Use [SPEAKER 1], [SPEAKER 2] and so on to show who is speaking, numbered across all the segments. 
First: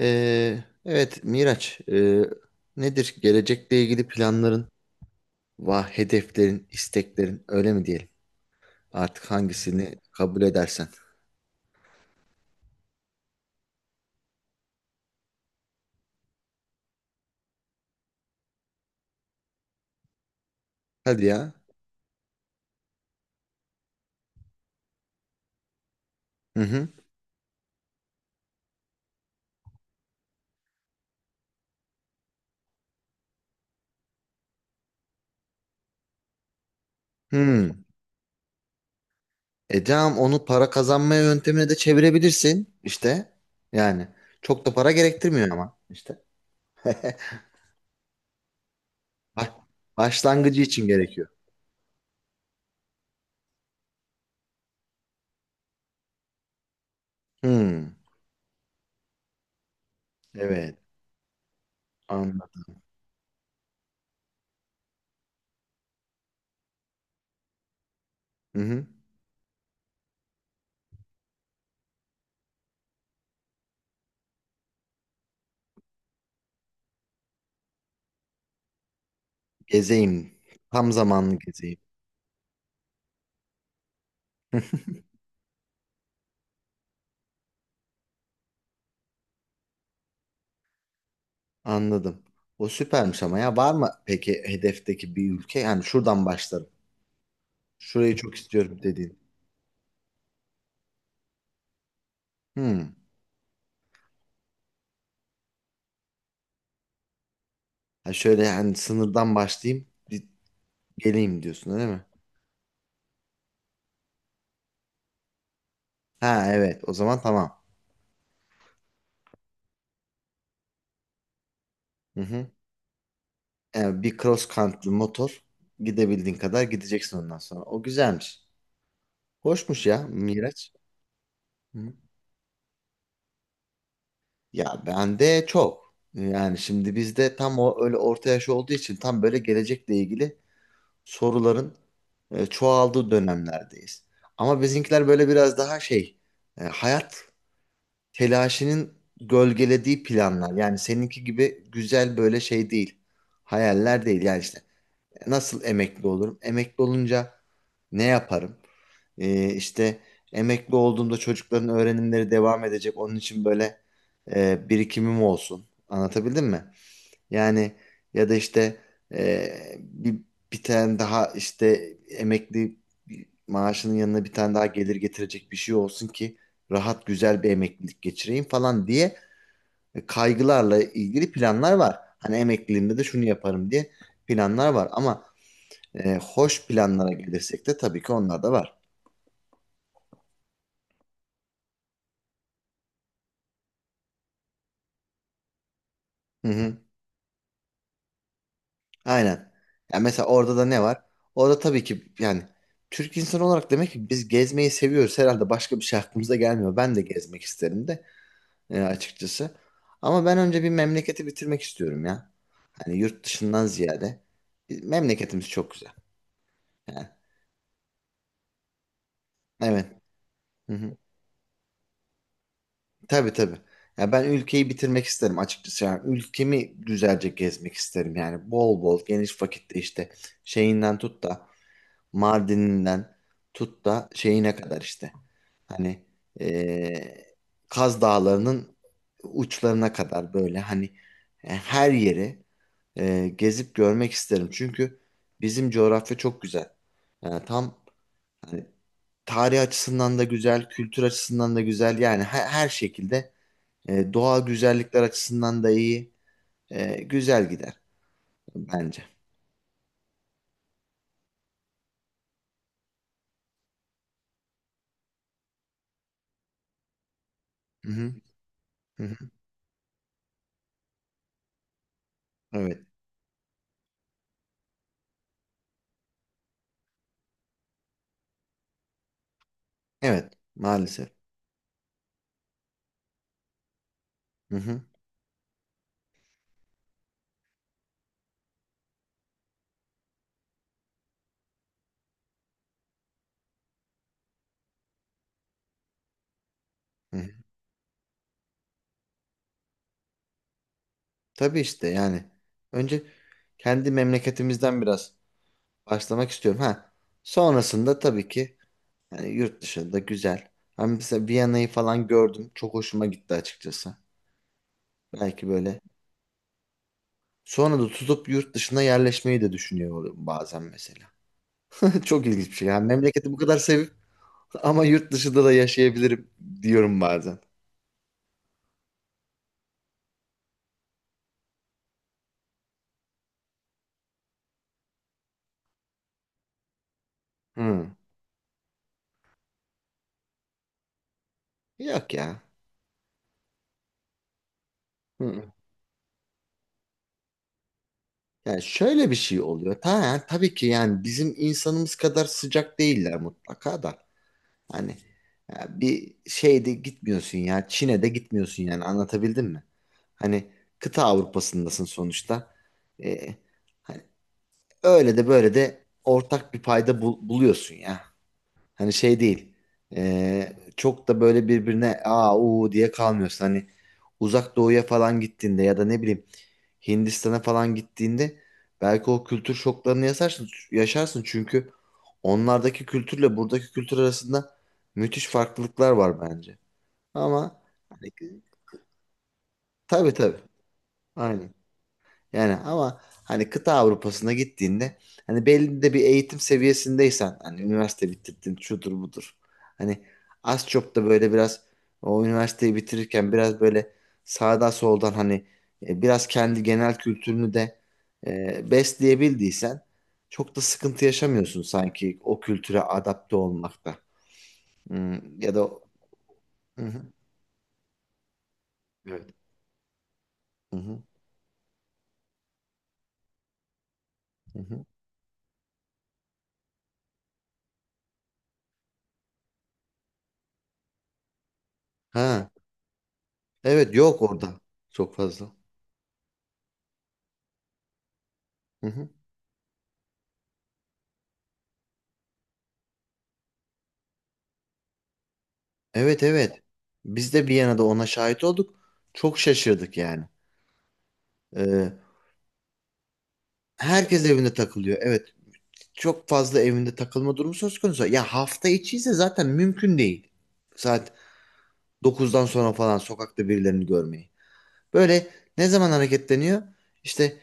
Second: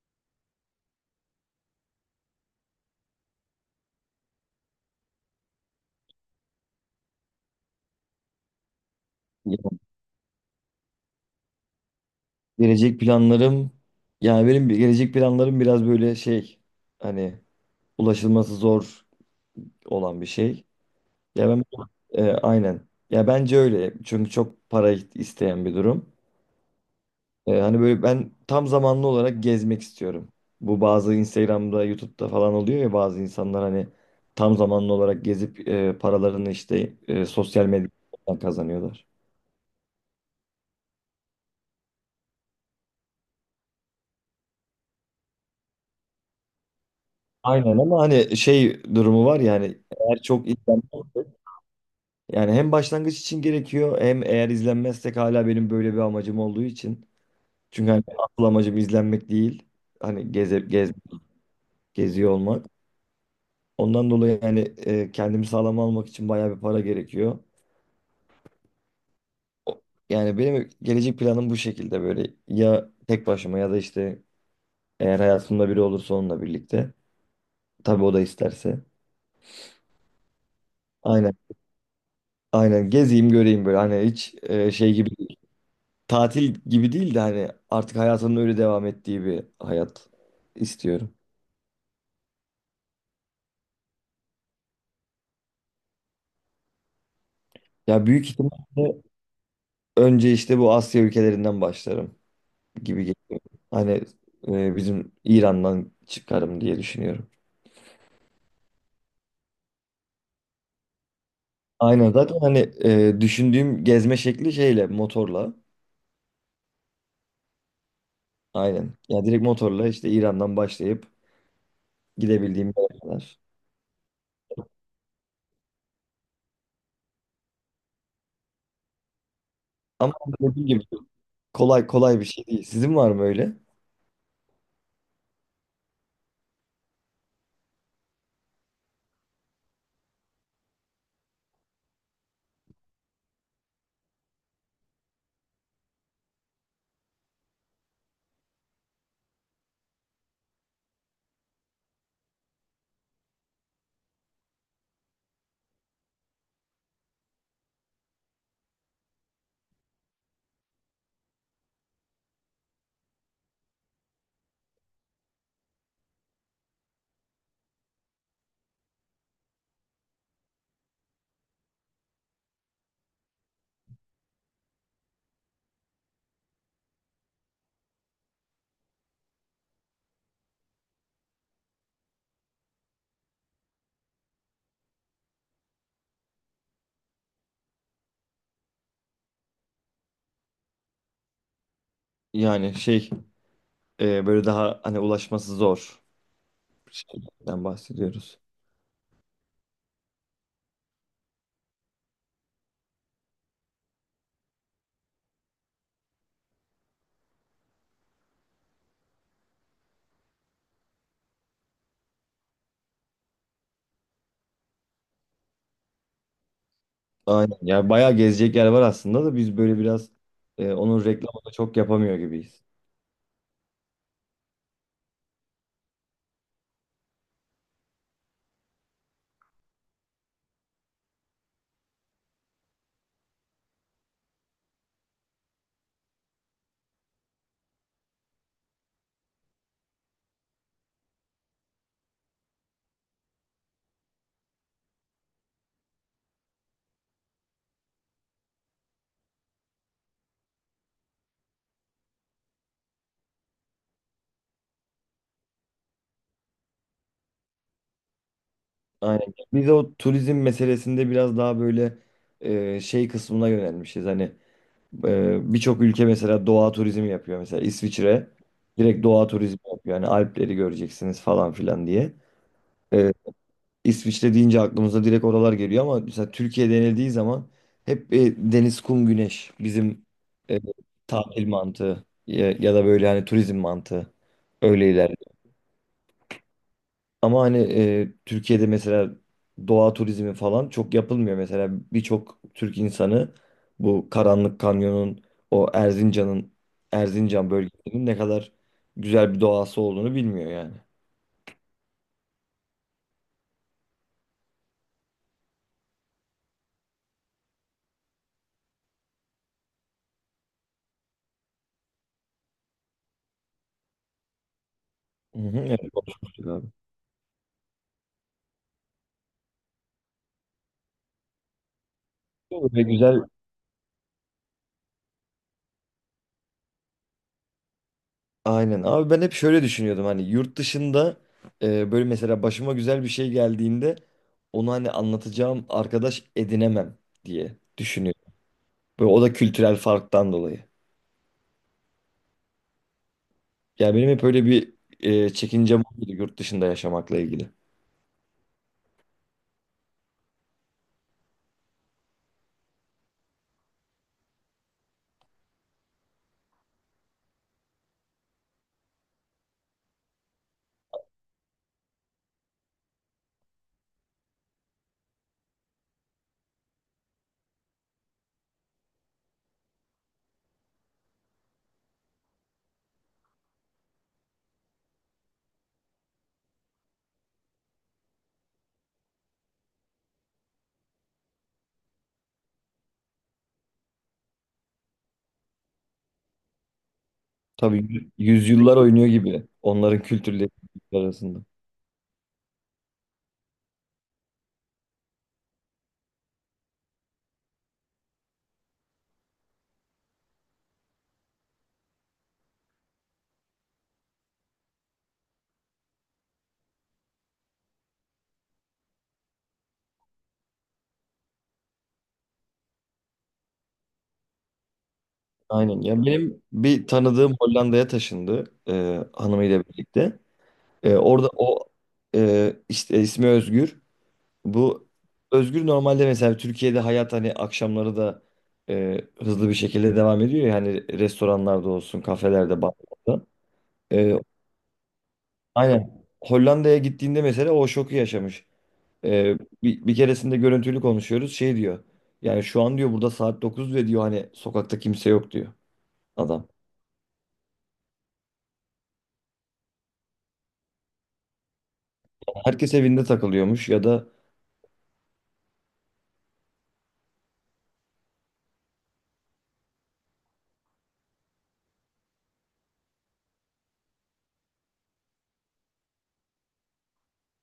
[SPEAKER 1] Evet Miraç, nedir gelecekle ilgili planların, va hedeflerin, isteklerin öyle mi diyelim? Artık
[SPEAKER 2] Ya,
[SPEAKER 1] hangisini kabul edersen.
[SPEAKER 2] gelecek planlarım, yani benim gelecek planlarım biraz böyle şey, hani ulaşılması zor olan bir şey.
[SPEAKER 1] Hadi
[SPEAKER 2] Ya
[SPEAKER 1] ya.
[SPEAKER 2] ben, aynen. Ya bence öyle. Çünkü çok para isteyen bir durum.
[SPEAKER 1] Hı hı.
[SPEAKER 2] Hani böyle ben tam zamanlı olarak gezmek istiyorum. Bu bazı Instagram'da, YouTube'da falan oluyor ya, bazı insanlar hani tam zamanlı olarak gezip paralarını işte sosyal
[SPEAKER 1] Hmm.
[SPEAKER 2] medyadan kazanıyorlar.
[SPEAKER 1] Tamam, onu para kazanma yöntemine de çevirebilirsin işte. Yani çok da para gerektirmiyor ama işte.
[SPEAKER 2] Aynen, ama hani şey durumu var ya,
[SPEAKER 1] Ba-
[SPEAKER 2] hani eğer çok
[SPEAKER 1] Başlangıcı için gerekiyor.
[SPEAKER 2] izlenmezse. Yani hem başlangıç için gerekiyor, hem eğer izlenmezsek hala benim böyle bir amacım olduğu için. Çünkü
[SPEAKER 1] Hmm.
[SPEAKER 2] hani asıl amacım izlenmek değil. Hani
[SPEAKER 1] Evet.
[SPEAKER 2] geziyor
[SPEAKER 1] Anladım.
[SPEAKER 2] olmak. Ondan dolayı yani kendimi sağlam almak için bayağı bir para gerekiyor.
[SPEAKER 1] Hı hı.
[SPEAKER 2] O- Yani benim gelecek planım bu şekilde, böyle ya tek başıma ya da işte eğer hayatımda biri olursa onunla birlikte. Tabii o da isterse.
[SPEAKER 1] Gezeyim. Tam
[SPEAKER 2] Aynen.
[SPEAKER 1] zamanlı gezeyim.
[SPEAKER 2] Aynen gezeyim, göreyim, böyle hani hiç şey gibi, tatil gibi değil de hani artık hayatının öyle devam ettiği bir hayat istiyorum.
[SPEAKER 1] Anladım. O süpermiş ama ya var mı peki hedefteki bir ülke? Yani şuradan başlarım.
[SPEAKER 2] Ya
[SPEAKER 1] Şurayı
[SPEAKER 2] büyük
[SPEAKER 1] çok istiyorum
[SPEAKER 2] ihtimalle
[SPEAKER 1] dediğin.
[SPEAKER 2] önce işte bu Asya ülkelerinden başlarım
[SPEAKER 1] Hmm.
[SPEAKER 2] gibi geliyor. Hani bizim İran'dan çıkarım diye düşünüyorum.
[SPEAKER 1] Ha, şöyle yani sınırdan başlayayım bir geleyim diyorsun öyle mi?
[SPEAKER 2] Aynen zaten hani düşündüğüm gezme şekli şeyle, motorla.
[SPEAKER 1] Ha, evet, o zaman tamam.
[SPEAKER 2] Aynen. Ya direkt motorla işte İran'dan başlayıp
[SPEAKER 1] Hı hı.
[SPEAKER 2] gidebildiğim yere kadar.
[SPEAKER 1] Yani bir cross country motor gidebildiğin kadar gideceksin ondan sonra. O güzelmiş. Hoşmuş ya
[SPEAKER 2] Ama dediğim
[SPEAKER 1] Miraç.
[SPEAKER 2] gibi
[SPEAKER 1] Hı
[SPEAKER 2] kolay
[SPEAKER 1] hı.
[SPEAKER 2] kolay bir şey değil. Sizin var mı öyle?
[SPEAKER 1] Ya bende çok. Yani şimdi bizde tam o öyle orta yaş olduğu için tam böyle gelecekle ilgili soruların çoğaldığı dönemlerdeyiz. Ama bizimkiler böyle biraz daha şey, hayat telaşının gölgelediği planlar. Yani seninki gibi güzel böyle şey değil. Hayaller değil. Yani işte nasıl emekli olurum? Emekli olunca ne yaparım? İşte emekli olduğumda çocukların öğrenimleri devam edecek. Onun için böyle birikimim olsun. Anlatabildim mi? Yani ya da işte e, bir, bir tane daha işte emekli maaşının yanına bir tane daha gelir getirecek bir şey olsun ki rahat güzel bir emeklilik geçireyim falan diye kaygılarla ilgili planlar var. Hani emekliliğimde de şunu yaparım diye planlar var, ama hoş planlara gelirsek de tabii ki onlar da var.
[SPEAKER 2] Yani şey, böyle daha hani ulaşması zor şeyden bahsediyoruz.
[SPEAKER 1] Aynen. Yani mesela orada da ne var? Orada tabii ki yani Türk insanı olarak demek ki biz gezmeyi seviyoruz. Herhalde başka bir şey aklımıza gelmiyor. Ben de gezmek isterim de açıkçası. Ama ben önce bir memleketi bitirmek istiyorum ya. Hani yurt dışından ziyade. Memleketimiz çok güzel. Yani,
[SPEAKER 2] Aynen. Ya bayağı gezecek yer var aslında da biz böyle
[SPEAKER 1] evet.
[SPEAKER 2] biraz
[SPEAKER 1] Hı hı.
[SPEAKER 2] onun reklamını çok yapamıyor gibiyiz.
[SPEAKER 1] Tabii tabii. Ya ben ülkeyi bitirmek isterim açıkçası. Yani ülkemi güzelce gezmek isterim. Yani bol bol geniş vakitte işte şeyinden tut da Mardin'inden tut da şeyine kadar işte. Hani eee, Kaz Dağları'nın uçlarına kadar, böyle hani her yeri gezip görmek isterim. Çünkü bizim coğrafya çok güzel. Yani tam hani, tarih açısından da güzel, kültür açısından da güzel. Yani her, her şekilde doğal güzellikler açısından da iyi. Güzel gider bence.
[SPEAKER 2] Aynen. Biz o turizm meselesinde biraz daha böyle şey kısmına yönelmişiz. Hani birçok ülke mesela doğa turizmi yapıyor. Mesela
[SPEAKER 1] Hı hı,
[SPEAKER 2] İsviçre
[SPEAKER 1] hı
[SPEAKER 2] direkt doğa
[SPEAKER 1] hı.
[SPEAKER 2] turizmi yapıyor. Yani Alpleri göreceksiniz falan filan diye.
[SPEAKER 1] Evet.
[SPEAKER 2] E, İsviçre deyince aklımıza direkt oralar geliyor, ama mesela Türkiye denildiği zaman hep deniz, kum, güneş bizim
[SPEAKER 1] Evet.
[SPEAKER 2] e,
[SPEAKER 1] Maalesef.
[SPEAKER 2] tatil mantığı ya, ya da böyle hani turizm mantığı
[SPEAKER 1] Hı hı.
[SPEAKER 2] öyle ilerliyor. Ama hani Türkiye'de mesela doğa turizmi falan çok yapılmıyor. Mesela birçok Türk insanı bu Karanlık Kanyon'un, o Erzincan'ın,
[SPEAKER 1] Hı.
[SPEAKER 2] Erzincan bölgesinin ne kadar güzel bir doğası olduğunu bilmiyor yani.
[SPEAKER 1] Tabii işte yani. Önce kendi memleketimizden biraz başlamak istiyorum. Ha. Sonrasında tabii ki yani yurt dışında güzel. Ben mesela Viyana'yı falan gördüm. Çok hoşuma gitti açıkçası.
[SPEAKER 2] Hı
[SPEAKER 1] Belki
[SPEAKER 2] hı,
[SPEAKER 1] böyle
[SPEAKER 2] evet, konuşmuştuk abi.
[SPEAKER 1] sonra da tutup yurt dışına yerleşmeyi de düşünüyor oluyorum bazen mesela. Çok ilginç bir şey.
[SPEAKER 2] Böyle
[SPEAKER 1] Yani
[SPEAKER 2] güzel.
[SPEAKER 1] memleketi bu kadar sevip ama yurt dışında da yaşayabilirim diyorum bazen.
[SPEAKER 2] Aynen. Abi ben hep şöyle düşünüyordum, hani yurt dışında böyle mesela başıma güzel bir şey geldiğinde onu hani anlatacağım arkadaş edinemem diye
[SPEAKER 1] Hı.
[SPEAKER 2] düşünüyorum. Böyle, o da kültürel farktan dolayı.
[SPEAKER 1] Yok ya.
[SPEAKER 2] Yani benim hep öyle bir
[SPEAKER 1] Hı.
[SPEAKER 2] çekincem oldu yurt dışında yaşamakla ilgili.
[SPEAKER 1] Yani şöyle bir şey oluyor. Tabii ki yani bizim insanımız kadar sıcak değiller mutlaka da. Hani ya bir şeyde gitmiyorsun ya. Çin'e de gitmiyorsun, yani anlatabildim mi? Hani kıta Avrupa'sındasın sonuçta. Ee, hani öyle de böyle de ortak bir payda buluyorsun ya. Hani şey değil. Çok da böyle birbirine aa uu diye kalmıyorsun. Hani uzak doğuya falan gittiğinde ya da ne bileyim Hindistan'a falan gittiğinde belki o kültür şoklarını yaşarsın, yaşarsın, çünkü onlardaki kültürle buradaki kültür arasında müthiş farklılıklar var bence. Ama
[SPEAKER 2] Tabii
[SPEAKER 1] hani,
[SPEAKER 2] yüzyıllar oynuyor gibi onların
[SPEAKER 1] tabii tabii.
[SPEAKER 2] kültürleri arasında.
[SPEAKER 1] Aynen. Yani ama hani kıta Avrupa'sına gittiğinde hani belli de bir eğitim seviyesindeysen, hani üniversite bitirdin şudur budur. Hani az çok da böyle biraz o üniversiteyi bitirirken biraz böyle sağdan soldan hani biraz kendi genel kültürünü de besleyebildiysen çok da sıkıntı yaşamıyorsun sanki o kültüre adapte olmakta. Hmm, ya da.
[SPEAKER 2] Aynen. Yani benim
[SPEAKER 1] Hı
[SPEAKER 2] bir
[SPEAKER 1] hı.
[SPEAKER 2] tanıdığım Hollanda'ya taşındı,
[SPEAKER 1] Evet.
[SPEAKER 2] hanımıyla birlikte.
[SPEAKER 1] Hı
[SPEAKER 2] E,
[SPEAKER 1] hı.
[SPEAKER 2] orada o, işte ismi Özgür.
[SPEAKER 1] Hı hı.
[SPEAKER 2] Bu Özgür, normalde mesela Türkiye'de hayat hani akşamları da e, hızlı bir şekilde devam ediyor ya, hani restoranlarda olsun,
[SPEAKER 1] Ha,
[SPEAKER 2] kafelerde, barlarda.
[SPEAKER 1] evet,
[SPEAKER 2] E,
[SPEAKER 1] yok orada çok fazla.
[SPEAKER 2] aynen. Hollanda'ya gittiğinde mesela o şoku yaşamış.
[SPEAKER 1] Hı hı.
[SPEAKER 2] E, bir keresinde görüntülü konuşuyoruz. Şey diyor. Yani şu an diyor burada saat 9, ve diyor hani sokakta kimse yok diyor
[SPEAKER 1] Evet,
[SPEAKER 2] adam.
[SPEAKER 1] evet. Biz de Viyana'da ona şahit olduk. Çok şaşırdık yani. Ee,
[SPEAKER 2] Herkes evinde takılıyormuş ya da.
[SPEAKER 1] herkes evinde takılıyor. Evet. Çok fazla evinde takılma durumu söz konusu. Ya hafta içi ise zaten mümkün değil. Saat 9'dan sonra falan sokakta birilerini görmeyi. Böyle ne zaman hareketleniyor? İşte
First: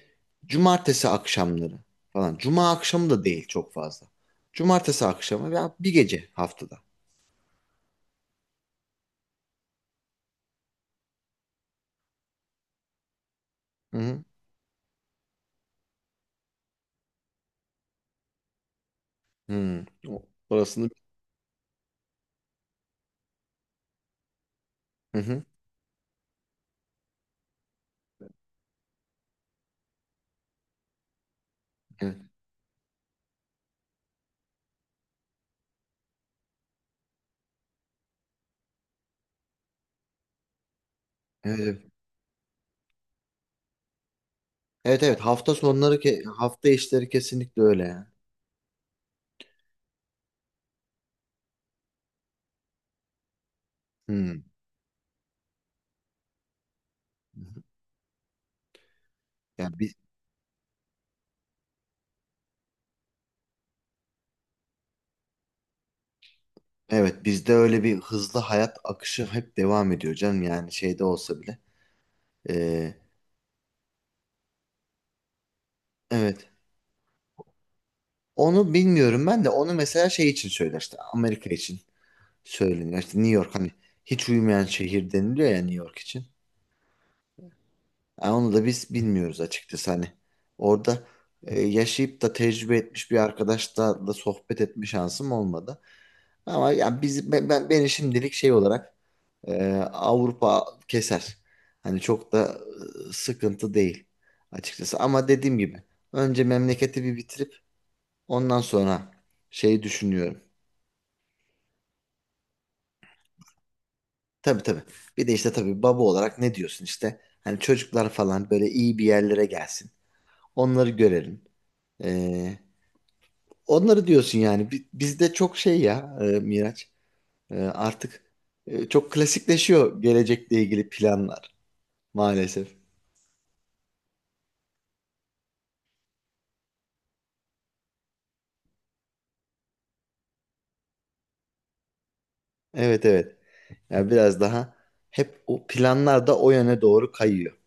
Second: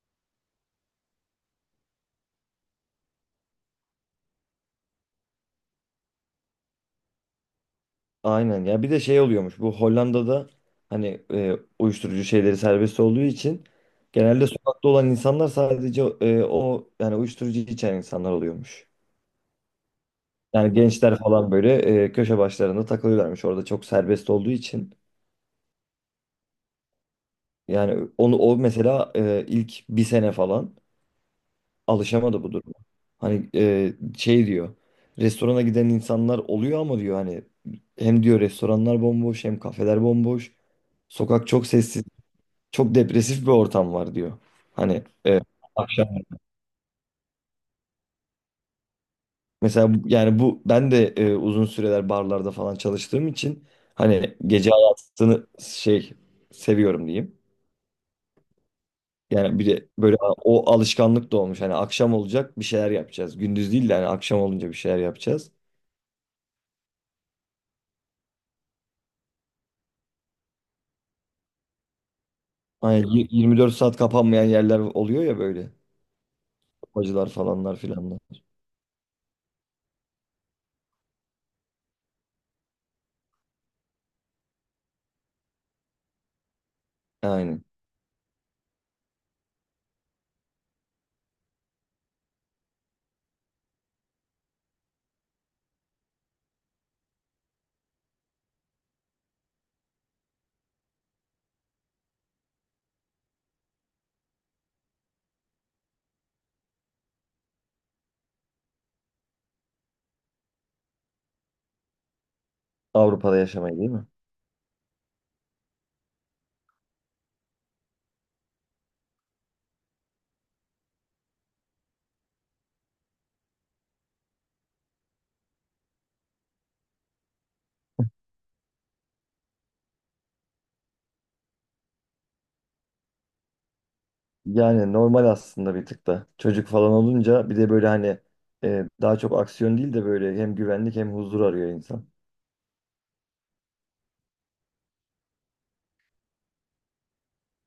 [SPEAKER 1] cumartesi akşamları falan. Cuma akşamı da değil çok fazla. Cumartesi akşamı veya bir gece haftada.
[SPEAKER 2] Aynen, ya bir de şey oluyormuş bu Hollanda'da, hani uyuşturucu şeyleri serbest olduğu için
[SPEAKER 1] Hı hı.
[SPEAKER 2] genelde sokakta olan insanlar sadece o, yani uyuşturucu içen insanlar oluyormuş.
[SPEAKER 1] Hı.
[SPEAKER 2] Yani
[SPEAKER 1] Orasını.
[SPEAKER 2] gençler falan böyle köşe başlarında takılıyorlarmış, orada çok serbest olduğu için.
[SPEAKER 1] Hı hı.
[SPEAKER 2] Yani onu o mesela ilk bir sene falan
[SPEAKER 1] Evet.
[SPEAKER 2] alışamadı bu duruma. Hani şey diyor, restorana giden insanlar oluyor ama, diyor hani, hem diyor restoranlar bomboş, hem kafeler bomboş. Sokak çok
[SPEAKER 1] Evet.
[SPEAKER 2] sessiz. Çok depresif bir ortam var diyor. Hani
[SPEAKER 1] Evet evet, hafta sonları
[SPEAKER 2] akşam
[SPEAKER 1] hafta işleri kesinlikle öyle yani.
[SPEAKER 2] mesela yani bu ben de uzun süreler barlarda falan çalıştığım için hani
[SPEAKER 1] Hmm.
[SPEAKER 2] gece hayatını şey, seviyorum diyeyim. Yani bir
[SPEAKER 1] Yani
[SPEAKER 2] de
[SPEAKER 1] biz,
[SPEAKER 2] böyle o alışkanlık da olmuş. Hani akşam olacak bir şeyler yapacağız. Gündüz değil de hani akşam olunca bir şeyler yapacağız.
[SPEAKER 1] evet, bizde öyle bir hızlı hayat akışı hep devam ediyor canım, yani şeyde olsa bile. Ee,
[SPEAKER 2] Hani 24 saat kapanmayan yerler oluyor ya böyle.
[SPEAKER 1] evet.
[SPEAKER 2] Bacılar falanlar filanlar.
[SPEAKER 1] Onu bilmiyorum, ben de onu mesela şey için söyler işte, Amerika için söyleniyor. İşte New York hani hiç uyumayan şehir deniliyor ya New York için.
[SPEAKER 2] Aynen.
[SPEAKER 1] Yani onu da biz bilmiyoruz açıkçası hani. Orada yaşayıp da tecrübe etmiş bir arkadaşla da sohbet etme şansım olmadı. Ama ya biz beni şimdilik şey olarak Avrupa keser. Hani çok da sıkıntı değil açıkçası. Ama dediğim gibi önce memleketi bir bitirip ondan sonra şeyi düşünüyorum.
[SPEAKER 2] Avrupa'da yaşamayı, değil mi?
[SPEAKER 1] Tabii tabii. Bir de işte tabii baba olarak ne diyorsun işte. Hani çocuklar falan böyle iyi bir yerlere gelsin. Onları görelim. Ee, onları diyorsun yani. Bizde çok şey ya Miraç. Artık çok klasikleşiyor gelecekle ilgili planlar maalesef.
[SPEAKER 2] Yani normal aslında bir tık da. Çocuk falan olunca bir de böyle hani daha çok aksiyon değil de böyle hem güvenlik hem huzur arıyor insan.
[SPEAKER 1] Evet evet. Yani biraz daha hep o planlar da o yöne doğru kayıyor.